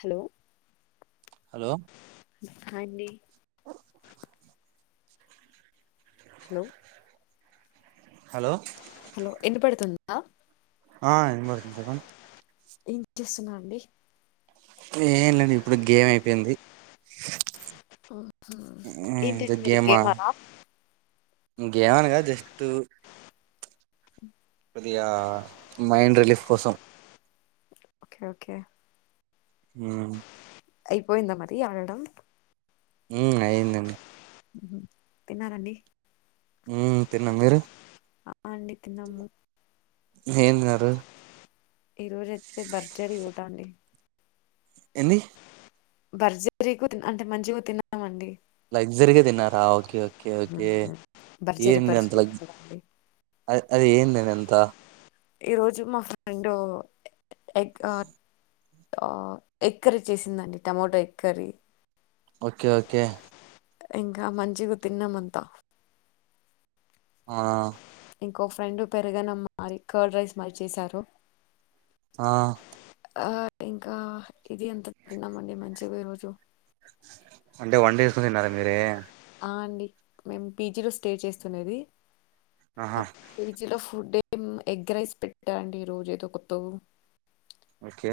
[inaudible] Hello hi అండి hello hello hello ఇన్పడుతుంది ఆ ఆ ఇనాపాడుతుది చెప్పండి ఏం చేస్తునావు అండి ఏంలేండి ఇప్పుడే గేమ్ అయిపోయింది ఆహా. ఏంటండి హమ్ మీరు గేమ్ గేమరా గేమాన్న గా జస్ట్ [inaudible] యా మైండ్ రిలీఫ్ కోసం ఓకే ఓకే ఉహు అయిపోయిందా మరి ఆడడం హు అయిందండి తిన్నారా అండి ఉ తిన్న మీరు అ అండి తిన్నాము ఏం తిన్నారు ఈ రోజయితే బ్రజరీ యుట అండి ఎన్ని బర్జరీ కు అంటే మంచిగా తిన్నామండి లగ్జరీగా తిన్నారా ఓకే ఓకే ఓకే మ్మ్. ఓకే బర్జరీ ఏం ఎంత ల బర్జరీ లగ్జరీ అండి ఆ అది ఏందని అంత ఈరోజు మా ఫ్రెండ్ ఎ ఎగ్ ఆ ఎగ్ ఆ కర్రీ చేసిందండి tomato egg curry okay okay ఇంకా మంచిగా తిన్నామంతా ఆ ఇంకో ఫ్రెండ్ పెరుగు అన్నం మరి కర్డ్ రైస్ మరి చేసారు ఆ ఆ ఇంకా ఇది ఎంత తిన్నామండి మంచిగా ఈ రోజు అంటే వంట చేసుకుని తిన్నారా మీరే అండి మేము పీజీలో స్టే చేస్తునేది ఆహా ఆ పీజీలో ఫు ఫుడ్ ఏ ఎగ్ రైస్ పెట్టా అండి. ఈ రోజు ఏదో కొతో ఓకే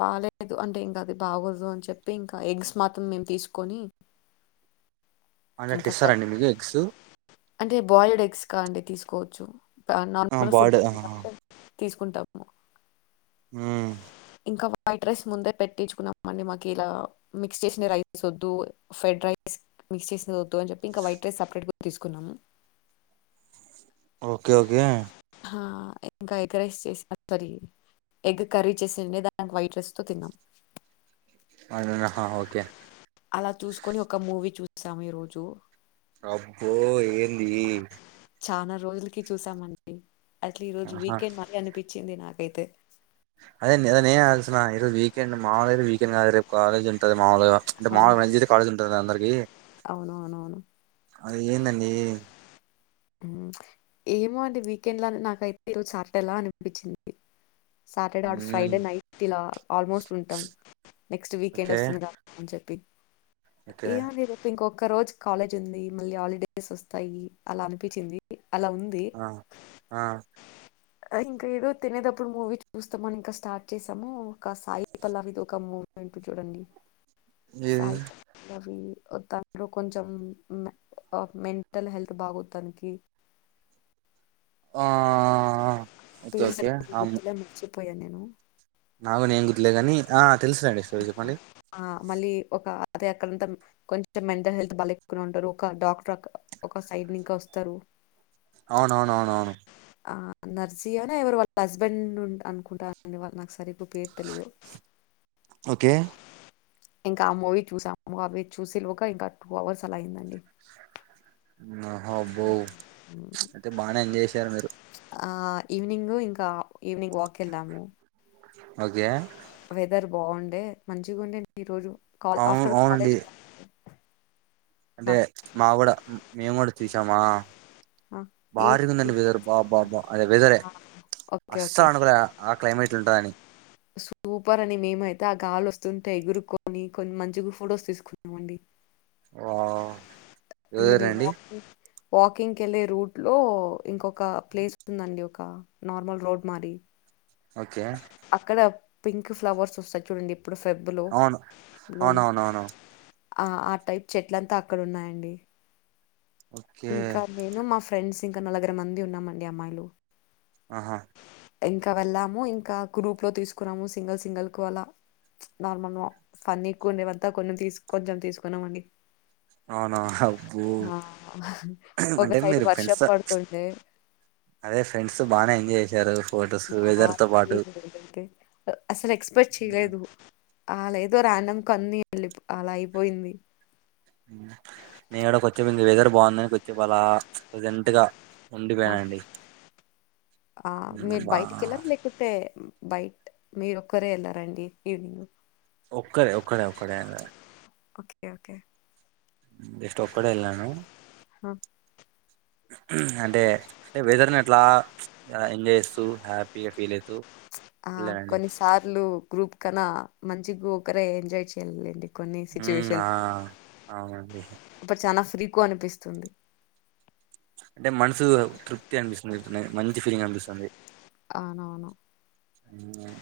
బాలేదు. అంటే ఇంకా అది బాగోదు అని చెప్పి ఇంకా ఎగ్స్ మాత్రం మేము తీసుకొని అది అట్ల ఇంకా ఇస్తారా కర్రీ అండి మీకు ఎగ్స్ అంటే బాయిల్డ్ ఎగ్స్ కా అండి తీసుకోవచ్చు. ఆ నార్మల్ ఫుడ్ బాయిల్డ్ ఆహా [unintelligible] తీసుకుంటాము. ఆ ఇంకా వైట్ రైస్ ముందే పెట్టించుకున్నాం. అండి మాకు ఇలా మిక్స్ చేసిన రైస్ వద్దు ఫ్రెడ్ రైస్ మిక్స్ చేసిన వద్దు అని చెప్పి ఇంకా వైట్ రైస్ సపరేట్ తీసుకున్నాము. ఓకే ఓకే అహ ఇంకా ఎగ్ రైస్ చేసి సారీ ఎగ్ కర్రీ చేసుండే ద దాన్ని వైట్ రైస్ తో తిన్నాం. ఆహా ఓకే అలా చూసుకుని ఒక మూవీ చూ చూసాము. ఈ రోజు అబ్బో ఏంది చానా రోజులకి చూసామండి. అట్లా ఈ రోజు ఆహా వీకెండ్ మరి అనిపి వచ్చింది నాకైతే అదేంది నేనే ఆలోచిస్తున్న చూస్తునా ఈరోజ్ వీకెండ్ మామూలుగా అయితే వీకెండ్ కాదు రేపు కాలేజ్ ఉంటుంది. మామూలుగా అంటే ఆ! మామూలుగా [unintelligible] కాలేజ్ ఉంటుంది కదా అందరికి అవునవునవును ఏందండీ. హ్మా ఏమో అంటే వీకెండ్ లా నాకైతే ఈరోజు సాటర్డే లా అనిపించింది. Saturday or hmm Friday night ఇలా ఆల్మోస్ట్ ఉంటాం. నెక్స్ట్ వీకెండ్ ఓకే వస్తుంది. గా అని చెప్పి ఓకే ఏం ఉంది. రేప్ ఇంకోక్ ఒక రోజు కాలేజ్ ఉంది మళ్ళీ హాలిడేస్ వస్తాయి. అలా అనిపి పించింది. ఆ ఆ ఇంకా ఏదో తినేటప్పుడు మూవీ చూస్తామని ఇంకా స్టార్ట్ చేసాము. కా సాయి పల్లవిది ఒక మూవీ ఉంటది చూడండి. ఏది సాయి పల్లవి తన్లో కొంచం మెంటల్ హెల్త్ బాగోదు. తనాకి ఆ ఓకే ఓకే ఆమే ను పోయా నేను తెలుసు లేండి స్టోరీ చెప్పండి. ఆ, మళ్ళీ ఒక అదే అక్కడంత కొంచెం మెంటల్ హెల్త్ బాలేకుండా ఉంటారు. ఒక డాక్టర్ ఒక సైడ్ నీకా వస్తారు. అవునవునవునవును ఆ నర్జీయానా ఎవరో వాళ్ళ హస్బెండ్ ఉం అనుకుంటారండి వాళ్ళు నాకు సరిగ్గా పేరు తెలిదు ఓకే ఇంకా ఆ మూవీ చూసాము అవి చూసేలోగా ఇంకా టూ అవర్స్ అలా అయిందండి హ బో ఉమ్, అయితే బానే ఎంజాయ్ చేసారు మీరు ఆ ఈవినింగూ ఇంకా ఈవినింగ్ వాక్ కెళ్ళము ఓకే బాగుండే మంచిగుండేన్‌ ఈ రోజు కాల్ అవును ఆఫ్టర్ అవునండి కాలేజ్ ఆ! అంటే మాగూడ మేము కూడా తీసామా ఆ! ఈ బారీగా ఉందండి వెదరు బా బా బా అదే వెదరే ఆ! ఓకే. అస్సలు ఓకే. అనుకోలేదు క్లైమేట్లు ఉంటాయని సూపర్ అని మేమైతే ఆ గాలి వస్తుంటే ఎగురుక్కొని కొని మంచిగా ఫోటోస్ తీసుకున్నామండి వెదర్ మేమే అండి వాకు వాకింగ్ కెళ్ళే రూట్ లో ఇంకొ ఒక ప్లేస్ ఉందండి క నార్మల్ రోడ్ మాడి ఓకే అక్కడ పింక్ ఫ్లవర్స్ వస్తయి చూడండి ఇప్పుడు ఫెబ్బులో అవును బ్లూప్ అవునవునవును ఆ ఆ టైప్ చెట్లంతా అక్కడ ఉన్నాయండి ఓకే ఇంకా నేను మా ఫ్రెండ్స్ ఇంకా నలుగర మంది ఉన్నామండి అమ్మాయిలు ఆహా ఇంకా వెళ్ళాము ఇంకా గ్రూప్ లో తీసుకున్నాము సింగల్ సింగల్ కు అలా నార్మల్ ఫన్నీ ఎక్కువ ఉండేవంతా కొన్నీ తీసు కొంచెం తీసుకున్నామ అండి అవును అవున అబ్బో ఒక అంటే సైడ్ మీరు వర్షం ఫ్రెండ్స్ పడుతుండే అదే ఫ్రెండ్స్ బానే ఎంజాయ్ చే జారు [unintelligible] అయితే అసలు ఎక్స్ పెట్ ఉమ్, చేయలేదు అ లేదో రాండం కన్నీ వెళ్ళి పో అలా అయిపోయింది నేను ఎడ కొచ్చేపు ఇంగ వెదర్ బాగుందని కోచ్చేపలా ప్రజెంట్గా ఆ, ఉండిపోయనండి ఆ, బా బైట్ మీరు ఒక్కరే ఎళ్ళరండి ఈవినింగ్ ఒక్కడే ఒక్కడే ఒక్కడే ఎంద ఓకే ఓకే జస్ట్ ఒక్కడినే ఏళ్ళాను. అంటే వెదర్ ని అట్లా ఎంజాయ్ చేస్తూ హ్యాపీగా ఫీల్ అయి ఆ కొన్నిసార్లు గ్రూప్ కన్నా మంచిగా ఒకరే ఎంజాయ్ చేయ్యాలండి. కొన్ని ఉమ్, స్విచ్చువేషన్ ఆ అవునండి చనా ఫ్రీ కు అనిపిస్తుంది. అంటే మనసు తృప్తి అనిపిస్తుంది మంచి ఫీలింగ్ అనిపిస్తుంది. అవునవును ఉమ్,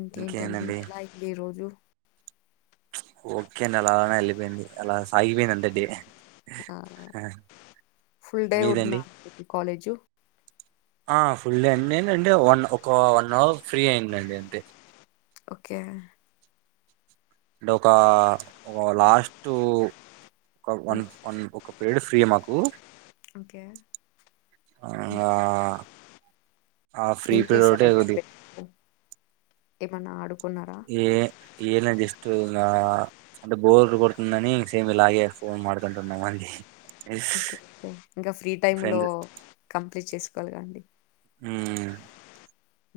ఇంకేంటండి ఇంకేందండి [unintelligible] రోజు ఓకే అండి అలానే ఏల్లి పోయింది. అలా సాగిపోయింది అంత డే ఆ! ఫుల్ డే ఉన్నా మీదండి అనుకోండి కాలేజు. ఆ ఫుల్ ఏంటంటే వన్ ఒక వన్ అవర్ ఫ్రీ అయిందండి అంతే ఓకే అంటే ఒక ఒక లాస్ట్ ఒక వన్ హ్మ్. వన్ ఒక పేరియాడ్ ఫ్రీ యే మాకు ఓకే. ఇంగ ఆ ఫ్రీ ఏం పీరియడ్ ఒకటె చేశారండి కొద్దిగ అప్పుడు? ఏమన్నా ఆడు ఏ ఏన జస్ట్ స్ట్ నా అంటే బోర్ కొడుతుందని సేమ్ ఇలాగే ఫోన్ మాట్లడుకుంటున్నాము అండి. ఓకే ఇంకా ఫ్రీ టైమ్ లో ఫ్రెండ్ కంప్లీట్ చేసు కోవలేగా అండి.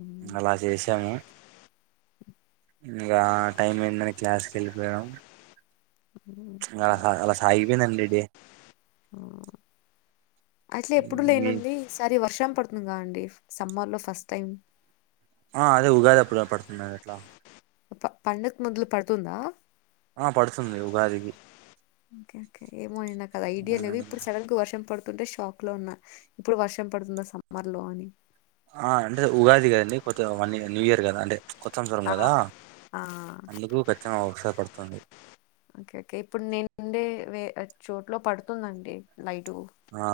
హ్మ్. అలా చేశాము. ఇంకా టైం అయిందని క్లాస్కి వెళ్ళిపోయాం. అహా అలా సాగిపోయింది. అంది డే హ్ అట్లే ఎప్పుడు మీ లేనుంది ఈ సారి వర్షం పడుతుంది. కదా అండి. సమ్మర్ లో ఫస్ట్ టైం ఆ అదే ఉగాది అప్పుడు పడుతున్నాద లా ప పండగ ముందులు పడుతుందా ఆ పడుతుంది ఉగాదికి ఓకే ఓకే ఏమో ఎండాకాద ఐడియా లేదు ఇప్పుడు సడన్ గా వర్షం పడుతు తుంటే షాక్ లో ఉన్న ఇప్పుడు వర్షం పడుతుందా. సమ్మర్ లో అని ఆ అంటే ఉగాది కదండి కొత్త వన్ న్యూ ఇయర్ కదా అంటే కొత్త సంవత్సరం హా కదా హా అందుకు ఖచ్చితంగా ఒకసారి పడుతుంది కేకే ఇప్పుడు ని చో ఇట్ లో పడుతుందండి లైట్ ఆ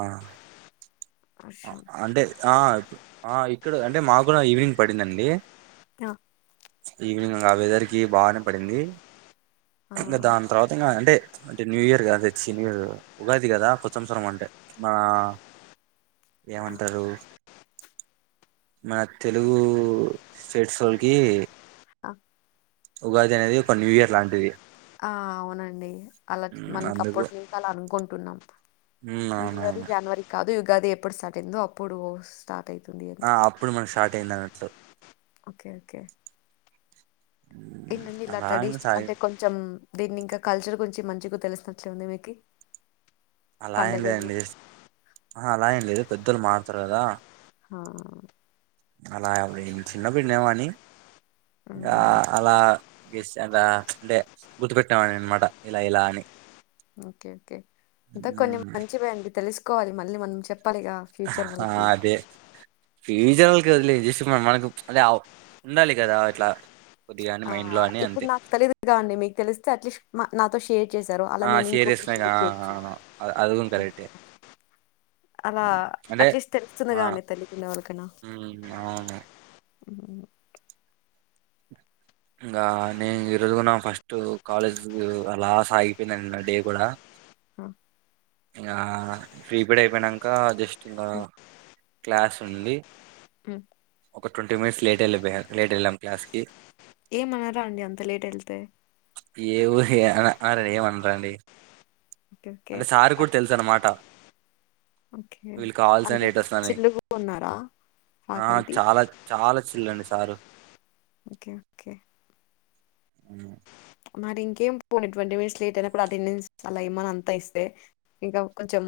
ఆ వర్షం. అంటే ఆ ఇప్ ఆ ఇక్కడ అంటే మా కూడా ఈవినింగ్ పడిందండి ఆ ఈవినింగ్ం వెదర్ కి బాగానే పడింది ఆ! ఇంకా దాని తర్వాత ఇంకా అంటే అంటే న్యూ ఇయర్ కదా తెచ్చి న్యూ ఇయర్ ఉగాది కదా కొత్తవత్సరం అంటే మన ఏమంటారు మన తెలుగు స్టేట్స్ వోళ్ళకి ఆ! ఉగాది అనేది ఒక న్యూ ఇయర్ లాంటిది ఆ అవునండి అలా ఉమ్, మనకు అందుకు అప్పటి ను అలా అనుకుంటున్నాం ఉమ్, న్యూ ఇయర్ అవునవును జనవరి కాదు గది ఎప్పుడు స్టార్ట్ అయిందో అప్పుడు స్టార్ట్ అయితుంది అని. ఆ అప్పుడు మనం షార్ట్ అయింద అన్నట్లు ఓకే ఓకే ఉమ్, ఇండి ఇలా అలా ఏం ట్రెడిషన్ సాయి అంటే కొంచెం దీన్ని ఇంకా కల్చర్ గురించి మంచి తెలిసినట్లే ఉంది మీకి అలా ఏ పండగలు లేదండి ఆ అలా ఏం లేదు పెద్దలు మార్ ట్లాడతారు కదా హా అలా అడ చిన్నపుడ్ నెవని ఆ మ్మ్ అలా ఎసెంగా అంటే గుర్తుపెట్టామని అనమాట ఇలా ఇలా అని ఓకే అ కొన్ని ఉమ్, మంచి బ్యాండి తెలిస్ కోవాలి మళ్ళీ మనం చెప్ ఆ అదే ఈ జనాలకొదిలేయ్ తీసుకు మనకు అదే ఉండాలి కదా అట్లా ఆ ఇప్పుడు నాకు తెలిదుగా అండి మీకు తెలిస్తే అట్లీస్ట్ నాతో షేర్ చేశారు అలా ఆ నేను ఇంకొకరు శేరిస్ను షేర్ ఆ ఆ చేయొచ్చు ఆ ఆ అద్ అది కూడా కరెక్టే అలా అంటే అట్లీస్ట్ తెలుస్తుందిగా అండి తెలియకుండా వాళ్ళకైనా అవును మ్మ్ ఇంకా నేను ఈ రోజుకున్నా ఫస్ట్ కాలేజ్ అలా సాగిపోయింది నా డే కూడా ఆ ఆ ప్రీపేడ్ ఐపోయినంక జస్ట్. కిందా. క్లాస్ ఉంది. మ్మ్ ఒక ట్వంటీ మినిట్స్ లేట్ ఏళ్ళిపొయా. లేట్ ఏళ్లాం క్లాస్ కి. ఏమనరా అండి. అంత లేట్ ఎళ్తే. ఆరరెంమనరండి. ఓకే అంటే సార్ గూడ్ తెలుసన్నమాట. ఒకే అంటే వస్తున్నారని చిల్లుగున్నారా ఆ ఫ్యాకల్టీ చాలా చాలా చిల్ అండి సారు ఓకే కే. అ మరి ఇంకేం పొని ట్వంటీ మినిట్స్ లేట్ అయినకూడ అటెండెన్స్ అలా ఏమన అంతా ఇస్తే ఇంకా కొంచెం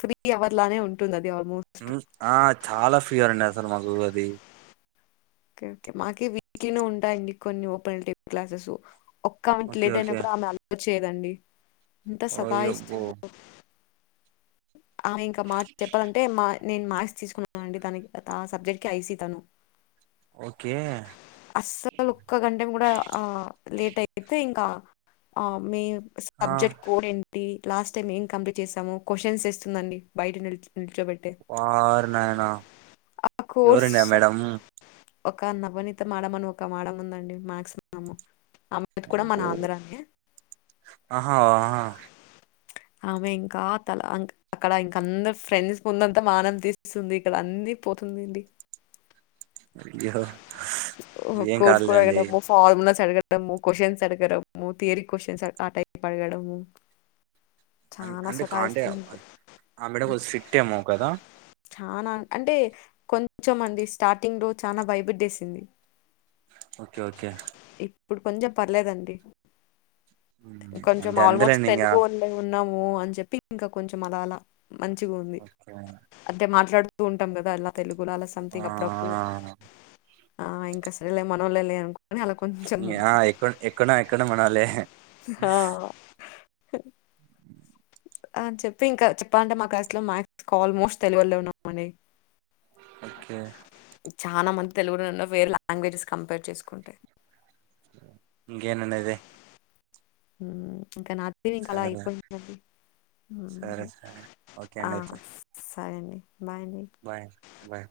ఫ్రీ అవర్ లానే ఉంటుంది అద్. ఊ ఆ చాలా ఫీయర్ అండి అసలు మాక్. గూడది. కే ఓకే మాకి వీక్లీనే ఉంటాయండి కొన్ని ఓపెన్ టీ క్లాసస్సు. ఒక్క మినిట్ ఓకే లేట్ అయిన ఓకే కూడా ఆమె అల్ తి. చేదండి. ఎంత సతా ఓయబ్బో ఇస్తుందో. ఆమే ఇంక మా చెప్పాలంటే మా నేను మ్యాథ్స్ తీసుకున్నాను అండి తనకి ఆ సబ్జెక్ట్ కి ఐసి తను. ఓకే అస్సలు ఒక్క గంటన్ గూడ ఆ లేట్ అయితే ఇంకా. ఆమే. ఆ సబ్జెక్ట్ కోడ్ ఏన్. టీ లాస్ట్ టైం ఏం కంప్లీట్ చేసామో. క్యూషన్స్ ఇస్తుందండి బయట నిల్చ్. వార్ నాయనా ఆ కోర్స్ ఎవరండి ఆ మేడం. ఒక నవనిత మేడం అని ఒక మేడం ఉందండి మ్యాథ్స్ మేడము. అబ్బో ఆహా ఆ. ఆమె ఇంక తల ఇంక్ అక్కడ ఇంక అందరు ఫ్రెండ్స్ ముందంత మానం తీసిస్తుంది. ఇక్కడ అన్ని పోతుందిండి. అయ్యో ఓ ఏం కోర్స్ కూడా కాదులేండి ఎడము ఫార్ములాస్ అడగడం. డము కొషన్స్ అడగడము. థియరీ కోషన్స్ ఆ ఆ టైప్ అడగడము. అన్ చాలా అంటే కాంటే సతాయిస్తుంది అన్ ఆ మేడం స్టిర్ట్ ఏమో కదా. చానా అంటే కొంచం అండి. స్టార్టింగ్ రోజ్. చానా భయపేట్టేసింది. Okay okay. ఇప్పుడు కొంచెం పర్లేదండి. ఉమ్, ఇంకొంచెం అంటే ఆల్మోస్ట్ అంతేలేండి ఇంగ తెలుగు ఉండే ఉన్. ఉన్నాము అని చెప్పి ఇంకా కొంచెం అల అల మంచిగుంది ఓకే అంతే మాట్లాడు ఉంటం కదా అలా తెలుగు గులాల ఆ సంతింగ్ అప్పుడు అప్పుడు ఆ ఇంకాసర్లే మనోళ్లే లే అన్ కో ఎక్క ఆ ఎక్కడ ఎక్కడ మనోళ్లే ఆ హ [inaudible] అన్ చెప్పెయి ఇంక చెప్పాలంటే మా క్లాస్ లోమక్స్ ఆల్మోస్ట్ తెలుగోల్లే ఉన్నాండి ఓకే చాన మంది తెలుగోళ్ళే ఉన్న వేరే లాంగ్వేజెస్ కంపేర్ చేసుకుంటాయి ఇంకెందండి ఐతే హ్మ్ ఇంక నా టీవీ ఇంక అలా సరే అయిపొందండి సరే హుమ్ సరే ఓకే ఆ అండి అయితే హాయ్ అండి బాయ్ అండి బాయ్ బాయ్